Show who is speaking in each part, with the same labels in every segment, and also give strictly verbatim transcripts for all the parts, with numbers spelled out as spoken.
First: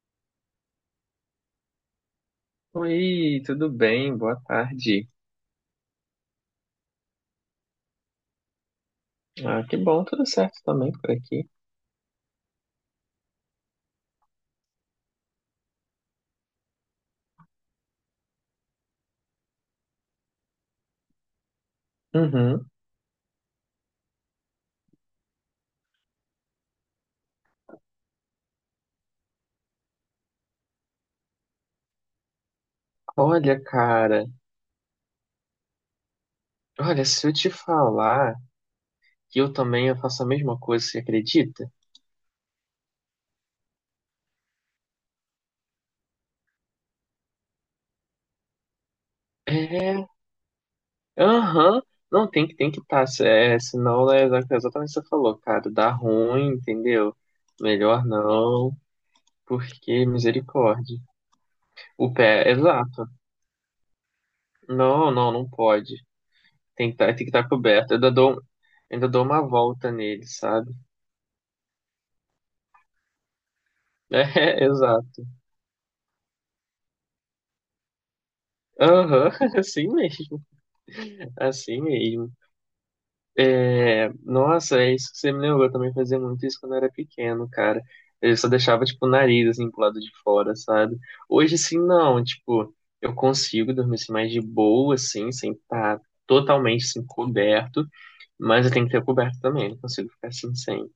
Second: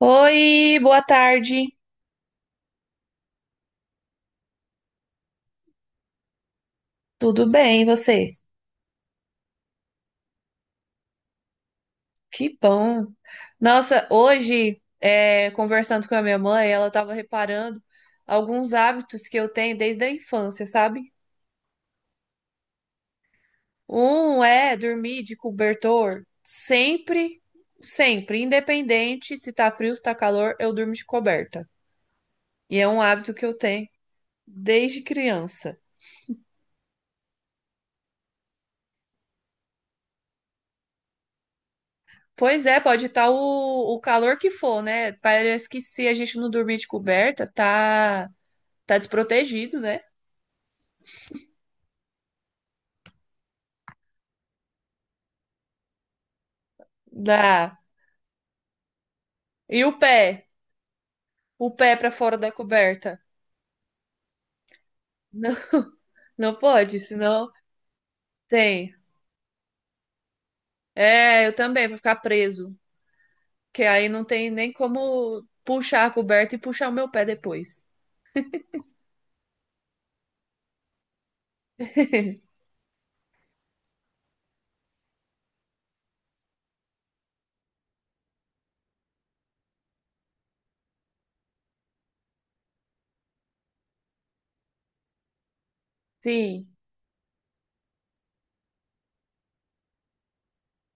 Speaker 1: Oi, boa tarde.
Speaker 2: Oi, tudo bem? Boa tarde.
Speaker 1: Tudo bem, e você?
Speaker 2: Ah, que bom, tudo certo também por aqui.
Speaker 1: Que bom. Nossa, hoje, é, conversando com a minha mãe, ela estava reparando alguns hábitos que eu tenho desde a infância, sabe?
Speaker 2: Uhum.
Speaker 1: Um é dormir de cobertor sempre, sempre, independente se tá frio, se tá calor, eu durmo de coberta. E é um hábito que eu
Speaker 2: Olha,
Speaker 1: tenho
Speaker 2: cara,
Speaker 1: desde criança.
Speaker 2: olha, se eu te falar que eu também eu faço a mesma coisa, você acredita?
Speaker 1: Pois é, pode estar o, o calor que for, né? Parece que se a gente não dormir de coberta, tá. Tá desprotegido, né?
Speaker 2: É, aham. Não, tem que tem que estar, é, senão é exatamente o que você falou, cara, dá ruim, entendeu?
Speaker 1: Dá.
Speaker 2: Melhor não,
Speaker 1: E o
Speaker 2: porque
Speaker 1: pé?
Speaker 2: misericórdia.
Speaker 1: O pé pra
Speaker 2: O pé,
Speaker 1: fora da
Speaker 2: exato.
Speaker 1: coberta?
Speaker 2: Não, não, não
Speaker 1: Não,
Speaker 2: pode.
Speaker 1: não
Speaker 2: Tem que
Speaker 1: pode,
Speaker 2: estar, tem que estar
Speaker 1: senão
Speaker 2: coberto. Eu ainda dou,
Speaker 1: tem.
Speaker 2: ainda dou uma volta nele, sabe?
Speaker 1: É, eu também, vou ficar preso. Que aí não tem
Speaker 2: É,
Speaker 1: nem
Speaker 2: exato.
Speaker 1: como puxar a coberta e puxar o meu pé depois.
Speaker 2: Aham, assim mesmo, assim mesmo. É, nossa, é isso que você me lembrou, eu também fazia muito isso quando eu era pequeno, cara. Eu só deixava, tipo, o nariz, assim, pro lado de fora, sabe? Hoje, assim não, tipo, eu consigo dormir, assim, mais de boa, assim, sem estar
Speaker 1: Sim.
Speaker 2: totalmente, assim, coberto, mas eu tenho que ter coberto também, não consigo ficar assim, sem.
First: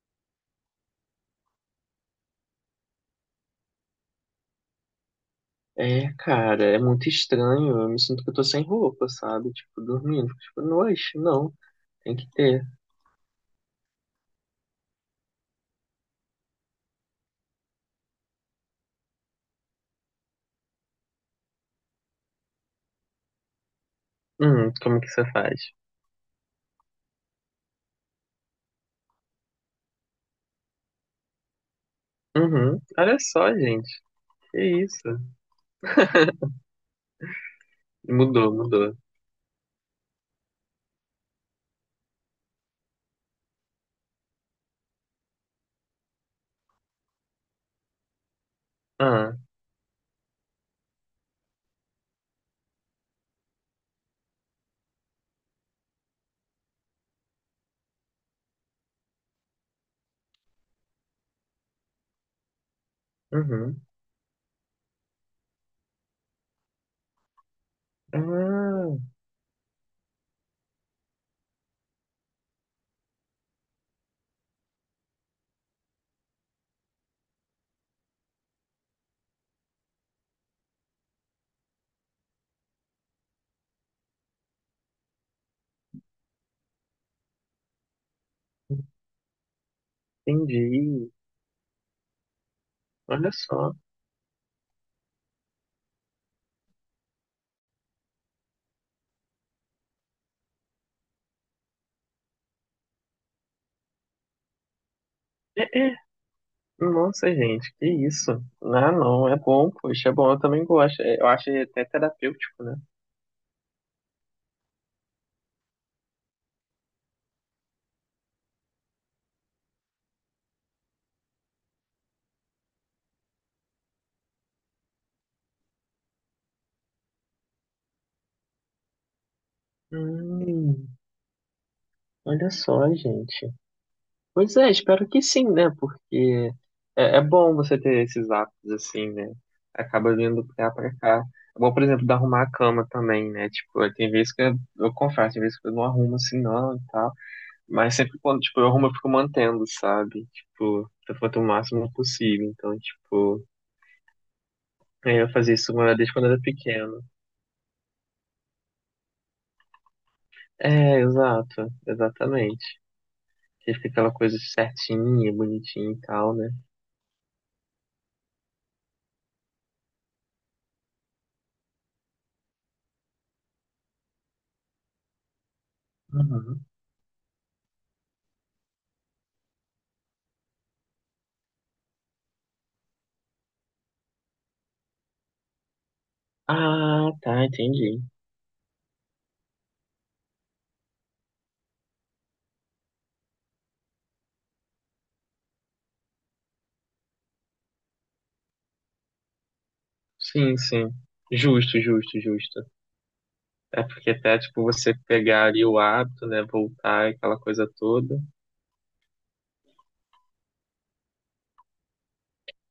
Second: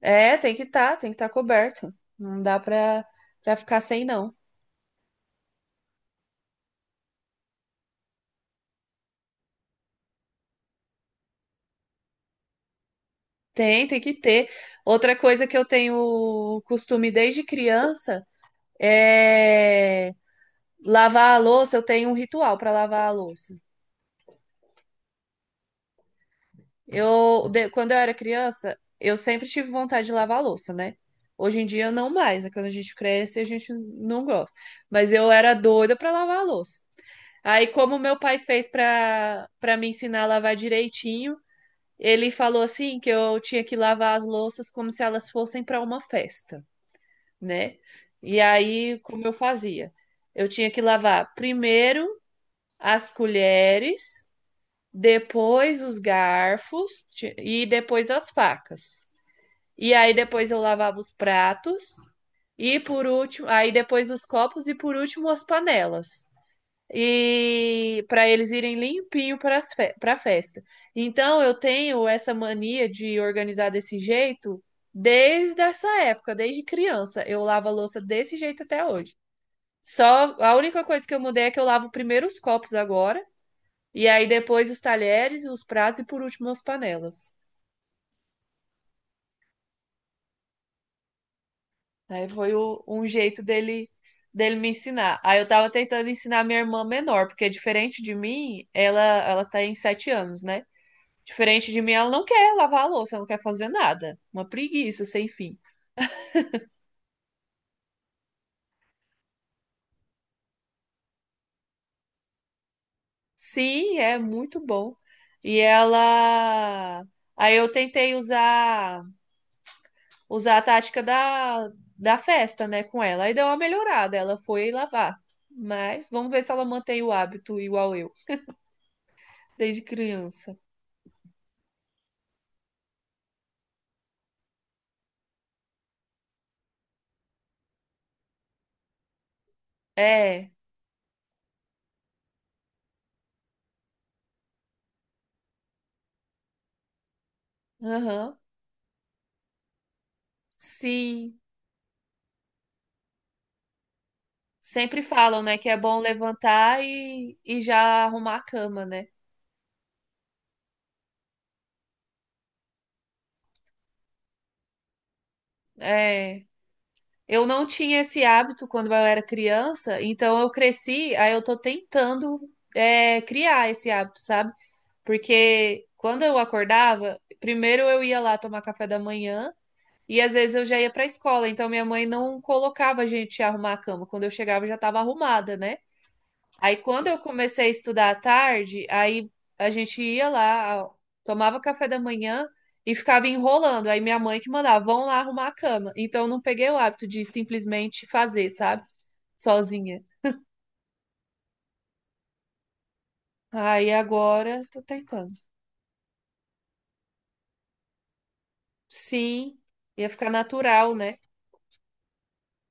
Speaker 1: É, tem que estar, tem que estar coberto. Não dá pra, pra ficar sem, não.
Speaker 2: É, cara, é muito estranho, eu me sinto que eu tô sem roupa, sabe? Tipo, dormindo, fico, tipo, noite, não, tem que ter.
Speaker 1: Tem, tem que ter. Outra coisa que eu tenho costume desde criança é lavar a louça. Eu tenho um ritual pra lavar a louça.
Speaker 2: Hum, como que você faz?
Speaker 1: Eu, de- quando eu era criança, eu sempre tive vontade de lavar a louça, né? Hoje em dia, não mais, né? Quando a
Speaker 2: Uhum.
Speaker 1: gente
Speaker 2: Olha
Speaker 1: cresce, a
Speaker 2: só,
Speaker 1: gente
Speaker 2: gente.
Speaker 1: não gosta.
Speaker 2: Que isso?
Speaker 1: Mas eu era doida pra lavar a louça. Aí, como meu pai
Speaker 2: Mudou,
Speaker 1: fez
Speaker 2: mudou.
Speaker 1: pra para me ensinar a lavar direitinho, ele falou assim que eu tinha que lavar as louças como se elas fossem pra uma festa, né? E aí, como eu
Speaker 2: Ah,
Speaker 1: fazia? Eu tinha que lavar primeiro as colheres, depois os garfos ti- e depois as facas. E aí depois eu lavava os pratos e por último, aí
Speaker 2: uhum.
Speaker 1: depois os copos e por último as panelas. E para eles irem
Speaker 2: Ah,
Speaker 1: limpinho para para festa. Então eu tenho essa mania de organizar desse jeito desde essa época, desde criança. Eu lavo a louça desse jeito até hoje. Só a única coisa que eu mudei é que eu lavo primeiro os copos agora e aí depois os talheres, os pratos e por último as panelas.
Speaker 2: entendi.
Speaker 1: Aí foi o- um
Speaker 2: Olha
Speaker 1: jeito
Speaker 2: só.
Speaker 1: dele dele me ensinar. Aí eu tava tentando ensinar minha irmã menor, porque diferente de mim, ela ela tá em sete anos, né? Diferente de mim, ela não quer lavar a louça, ela não quer fazer nada. Uma preguiça sem fim.
Speaker 2: É, é. Nossa, gente, que isso? Ah, não, é bom, poxa, é bom, eu também gosto. É, eu acho até terapêutico, né?
Speaker 1: Sim, é muito bom. E ela. Aí eu tentei usar usar a tática da, da festa, né, com ela. Aí deu uma melhorada, ela foi lavar. Mas vamos ver se ela mantém o hábito igual eu, desde criança.
Speaker 2: Hum, olha só, gente. Pois é, espero que sim, né? Porque é, é bom você ter esses hábitos assim, né? Acaba vindo
Speaker 1: É,
Speaker 2: pra cá, pra cá. É bom, por exemplo, de arrumar a cama também, né? Tipo, tem vezes que eu, eu confesso, tem vezes que eu não arrumo assim não e tal. Mas sempre
Speaker 1: aham,
Speaker 2: quando, tipo, eu arrumo, eu fico mantendo, sabe? Tipo, eu
Speaker 1: sim.
Speaker 2: quanto o máximo possível. Então, tipo,
Speaker 1: Sempre
Speaker 2: aí eu
Speaker 1: falam,
Speaker 2: fazia
Speaker 1: né, que
Speaker 2: isso
Speaker 1: é bom
Speaker 2: desde quando eu era
Speaker 1: levantar
Speaker 2: pequeno.
Speaker 1: e, e já arrumar a cama, né?
Speaker 2: É, exato, exatamente. Que fica aquela coisa certinha, bonitinha e tal,
Speaker 1: É.
Speaker 2: né?
Speaker 1: Eu não tinha esse hábito quando eu era criança, então eu cresci, aí eu tô tentando, é, criar esse hábito, sabe? Porque quando eu
Speaker 2: Uhum.
Speaker 1: acordava, primeiro eu ia lá tomar café da manhã. E às vezes eu já ia para a escola, então minha mãe não colocava a gente a arrumar a cama. Quando eu chegava, eu já estava arrumada, né? Aí quando
Speaker 2: Ah,
Speaker 1: eu
Speaker 2: tá,
Speaker 1: comecei a
Speaker 2: entendi.
Speaker 1: estudar à tarde, aí a gente ia lá, tomava café da manhã e ficava enrolando. Aí minha mãe que mandava, vão lá arrumar a cama. Então eu não peguei o hábito de simplesmente fazer, sabe? Sozinha.
Speaker 2: Sim, sim. Justo, justo, justo. É
Speaker 1: Aí
Speaker 2: porque até, tipo,
Speaker 1: agora tô
Speaker 2: você
Speaker 1: tentando.
Speaker 2: pegar ali o hábito, né, voltar, aquela coisa toda.
Speaker 1: Sim, ia ficar natural, né?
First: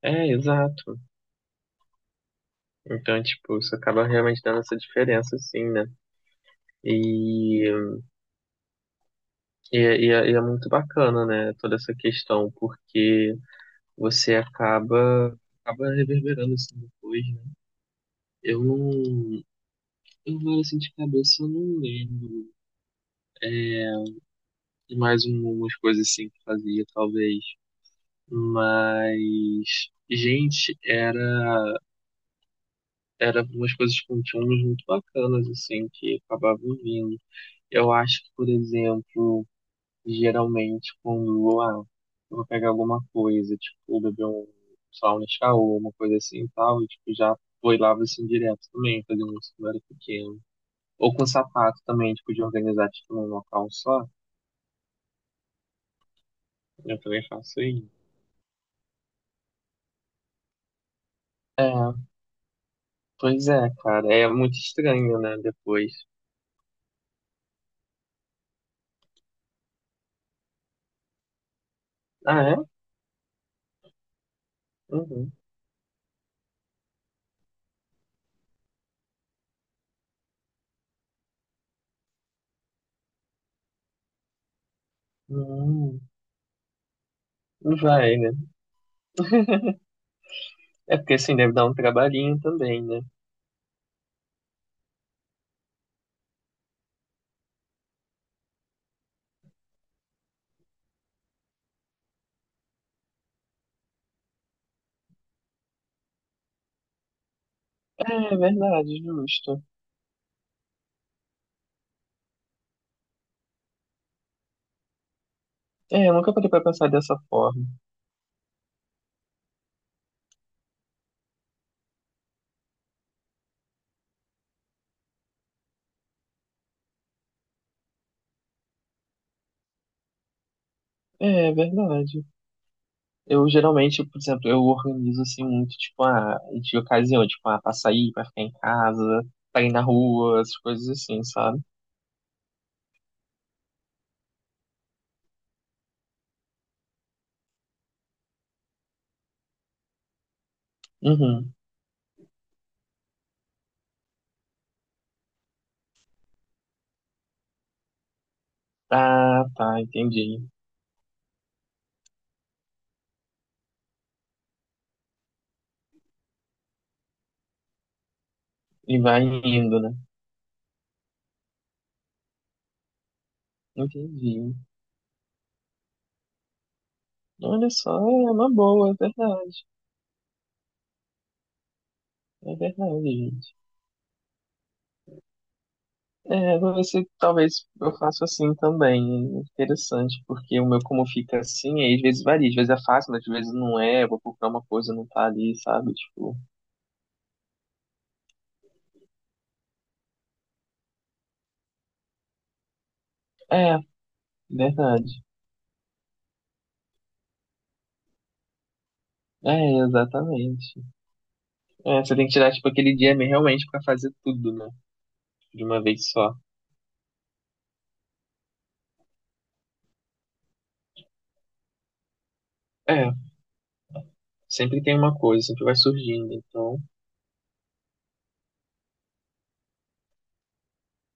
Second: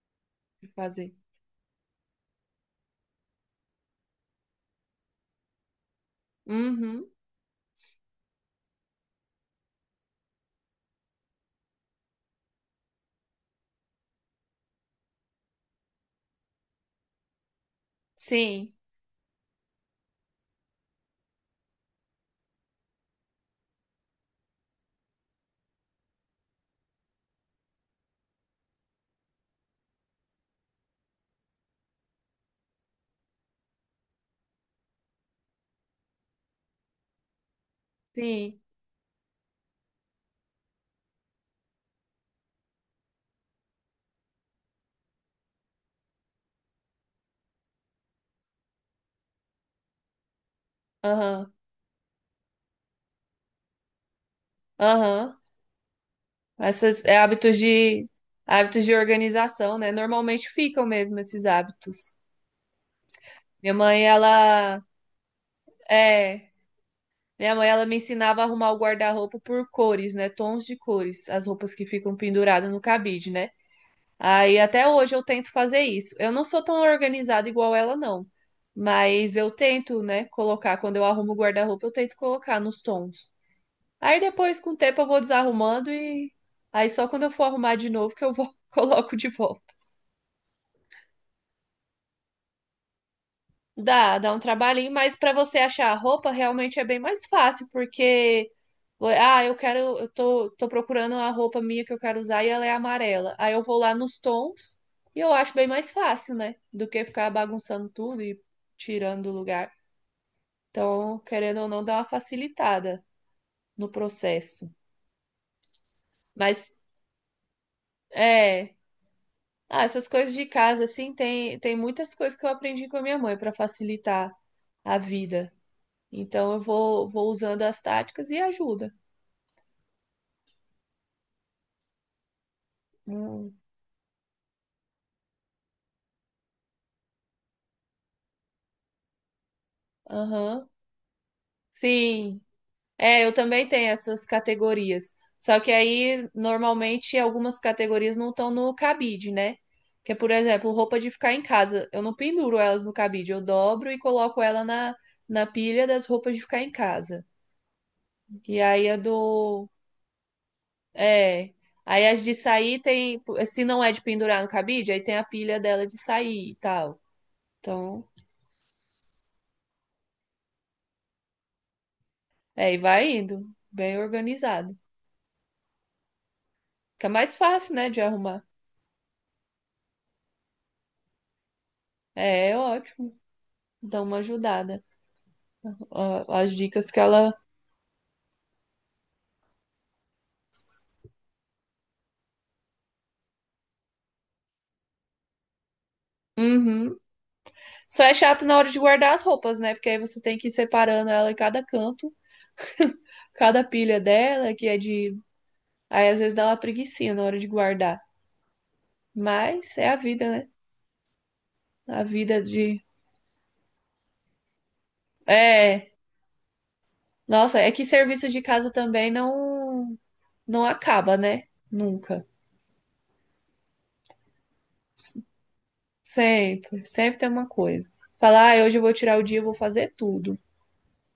Speaker 2: É,
Speaker 1: De
Speaker 2: exato.
Speaker 1: fazer.
Speaker 2: Então, tipo, isso acaba realmente dando essa diferença, assim, né?
Speaker 1: Uhum.
Speaker 2: E, e, é- e é e é muito bacana, né, toda essa questão, porque você acaba, acaba reverberando, assim, depois, né? Eu
Speaker 1: Sim,
Speaker 2: não... Eu, agora, assim, de cabeça, eu não lembro de mais um- umas coisas, assim, que fazia, talvez. Mas, gente, era, era umas coisas com temas muito bacanas, assim, que acabavam vindo. Eu acho que, por
Speaker 1: sim.
Speaker 2: exemplo, geralmente quando ah, eu vou pegar alguma coisa, tipo, beber um, sei lá, um Nescau, ou uma coisa assim e tal, e tipo, já foi lá assim direto também, fazendo isso quando eu era pequeno. Ou com
Speaker 1: Aham,
Speaker 2: sapato também, tipo, de organizar tipo, num local só.
Speaker 1: aham.
Speaker 2: Eu
Speaker 1: Essas é,
Speaker 2: também
Speaker 1: hábitos
Speaker 2: faço isso.
Speaker 1: de hábitos de organização, né? Normalmente ficam mesmo esses
Speaker 2: É,
Speaker 1: hábitos.
Speaker 2: pois é,
Speaker 1: Minha mãe,
Speaker 2: cara. É muito
Speaker 1: ela
Speaker 2: estranho, né, depois.
Speaker 1: é, minha mãe ela me ensinava a arrumar o guarda-roupa por cores, né? Tons de cores, as roupas que ficam
Speaker 2: Ah, é?
Speaker 1: penduradas no cabide, né? Aí até hoje eu
Speaker 2: Uhum.
Speaker 1: tento fazer isso. Eu não sou tão organizada igual ela, não. Mas eu tento, né, colocar quando eu arrumo o guarda-roupa, eu tento colocar nos tons. Aí depois com o tempo eu vou desarrumando
Speaker 2: Hum,
Speaker 1: e aí só quando eu for arrumar de novo
Speaker 2: vai,
Speaker 1: que
Speaker 2: né?
Speaker 1: eu vou coloco de volta.
Speaker 2: É porque assim deve dar um trabalhinho também, né?
Speaker 1: Dá, dá um trabalhinho, mas para você achar a roupa realmente é bem mais fácil, porque ah, eu quero, eu tô, tô procurando a roupa minha que eu quero usar e ela é amarela. Aí eu vou lá nos tons e eu acho bem mais fácil, né? Do que ficar bagunçando tudo
Speaker 2: É
Speaker 1: e
Speaker 2: verdade,
Speaker 1: tirando do
Speaker 2: justo.
Speaker 1: lugar. Então, querendo ou não, dá uma facilitada no processo.
Speaker 2: É, eu nunca parei pra
Speaker 1: Mas
Speaker 2: pensar dessa forma.
Speaker 1: é, ah, essas coisas de casa assim, tem tem muitas coisas que eu aprendi com a minha mãe para facilitar a vida. Então eu vou, vou usando as táticas e ajuda.
Speaker 2: É, é verdade. Eu
Speaker 1: Hum.
Speaker 2: geralmente, por exemplo, eu organizo assim muito, tipo, ah, de ocasião, tipo, ah, pra sair, pra ficar em casa, pra ir na rua, essas
Speaker 1: Aham.
Speaker 2: coisas assim, sabe?
Speaker 1: Sim. É, eu também tenho essas categorias. Só que aí, normalmente, algumas categorias não estão no cabide, né? Que é, por exemplo, roupa de ficar em
Speaker 2: Uhum.
Speaker 1: casa. Eu não penduro elas no cabide, eu dobro e coloco ela na, na pilha das roupas de ficar em casa. E aí a
Speaker 2: Ah,
Speaker 1: do.
Speaker 2: tá, entendi.
Speaker 1: É. Aí as de sair tem. Se não é de pendurar no cabide, aí tem a pilha dela de sair e tal. Então.
Speaker 2: E vai indo, né?
Speaker 1: É, e vai indo, bem
Speaker 2: Entendi.
Speaker 1: organizado. Fica mais
Speaker 2: Olha
Speaker 1: fácil, né,
Speaker 2: só,
Speaker 1: de
Speaker 2: é
Speaker 1: arrumar.
Speaker 2: uma boa, é verdade.
Speaker 1: É,
Speaker 2: É
Speaker 1: é ótimo.
Speaker 2: verdade,
Speaker 1: Dá uma ajudada. Ó, as
Speaker 2: é, vou ver
Speaker 1: dicas que
Speaker 2: se
Speaker 1: ela.
Speaker 2: talvez eu faça assim também. Interessante, porque o meu como fica assim, aí às vezes varia, às vezes é fácil, às vezes não é, eu vou procurar uma coisa, não tá ali, sabe? Tipo,
Speaker 1: Uhum. Só é chato na hora de guardar as roupas, né? Porque aí você tem que ir separando ela em cada canto, cada
Speaker 2: é,
Speaker 1: pilha dela, que é de.
Speaker 2: verdade.
Speaker 1: Aí às vezes dá uma preguicinha na hora de guardar. Mas
Speaker 2: É,
Speaker 1: é a vida, né?
Speaker 2: exatamente. É,
Speaker 1: A
Speaker 2: você tem que
Speaker 1: vida
Speaker 2: tirar, tipo,
Speaker 1: de.
Speaker 2: aquele dia mesmo realmente pra fazer tudo, né? De uma
Speaker 1: É.
Speaker 2: vez só.
Speaker 1: Nossa, é que serviço de casa também não não acaba, né? Nunca.
Speaker 2: É, sempre tem uma coisa, sempre vai surgindo, então
Speaker 1: Sempre, sempre tem uma coisa. Falar, ah, hoje eu vou tirar o dia, eu vou fazer tudo.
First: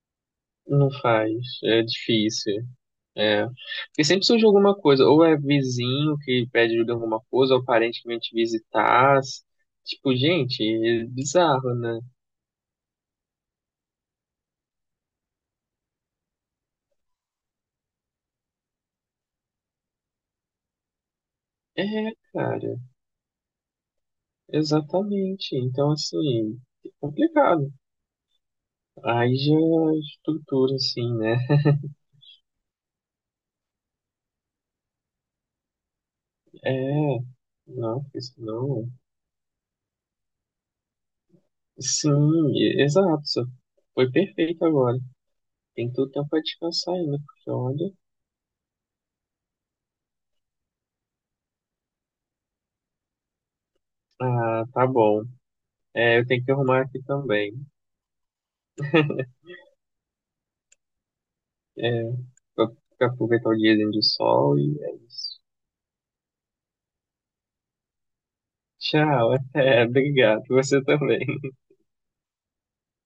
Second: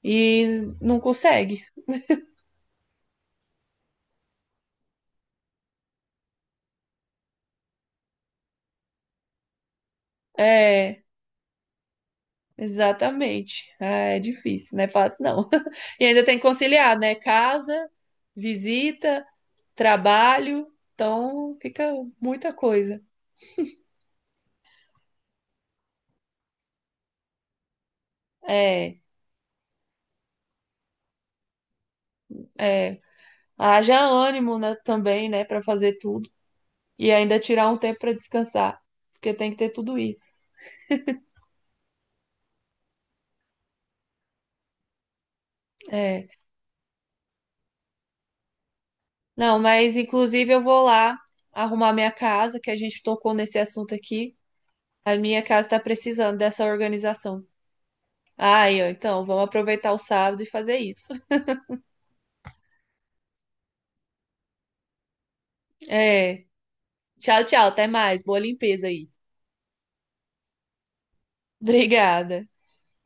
Speaker 1: E
Speaker 2: não
Speaker 1: não
Speaker 2: faz,
Speaker 1: consegue.
Speaker 2: é difícil. É, porque sempre surge alguma coisa, ou é vizinho que pede ajuda em alguma coisa, ou parente que vem te visitar. Tipo, gente,
Speaker 1: É,
Speaker 2: é bizarro, né?
Speaker 1: exatamente. É, é difícil, não é fácil, não. E ainda tem que conciliar, né? Casa, visita, trabalho. Então fica
Speaker 2: É,
Speaker 1: muita
Speaker 2: cara,
Speaker 1: coisa.
Speaker 2: exatamente. Então, assim, é complicado.
Speaker 1: É,
Speaker 2: Aí já estrutura, assim, né?
Speaker 1: é. Haja ânimo, né, também, né, para fazer tudo. E
Speaker 2: É,
Speaker 1: ainda tirar um tempo
Speaker 2: não,
Speaker 1: para
Speaker 2: porque
Speaker 1: descansar,
Speaker 2: senão.
Speaker 1: porque tem que ter tudo isso.
Speaker 2: Sim, e- exato. só- Foi perfeito agora. Tem todo tempo
Speaker 1: É.
Speaker 2: pra descansar ainda, porque olha.
Speaker 1: Não, mas inclusive eu vou lá arrumar minha casa, que a gente tocou nesse assunto aqui.
Speaker 2: Ah, tá
Speaker 1: A
Speaker 2: bom.
Speaker 1: minha casa está
Speaker 2: É, eu
Speaker 1: precisando
Speaker 2: tenho que
Speaker 1: dessa
Speaker 2: arrumar aqui
Speaker 1: organização.
Speaker 2: também.
Speaker 1: Aí, ó, então vamos aproveitar o sábado e fazer isso.
Speaker 2: É, pra, pra aproveitar o diazinho de sol e é isso.
Speaker 1: É. Tchau, tchau, até mais. Boa limpeza aí.
Speaker 2: Tchau, até, obrigado. Você também.
Speaker 1: Obrigada.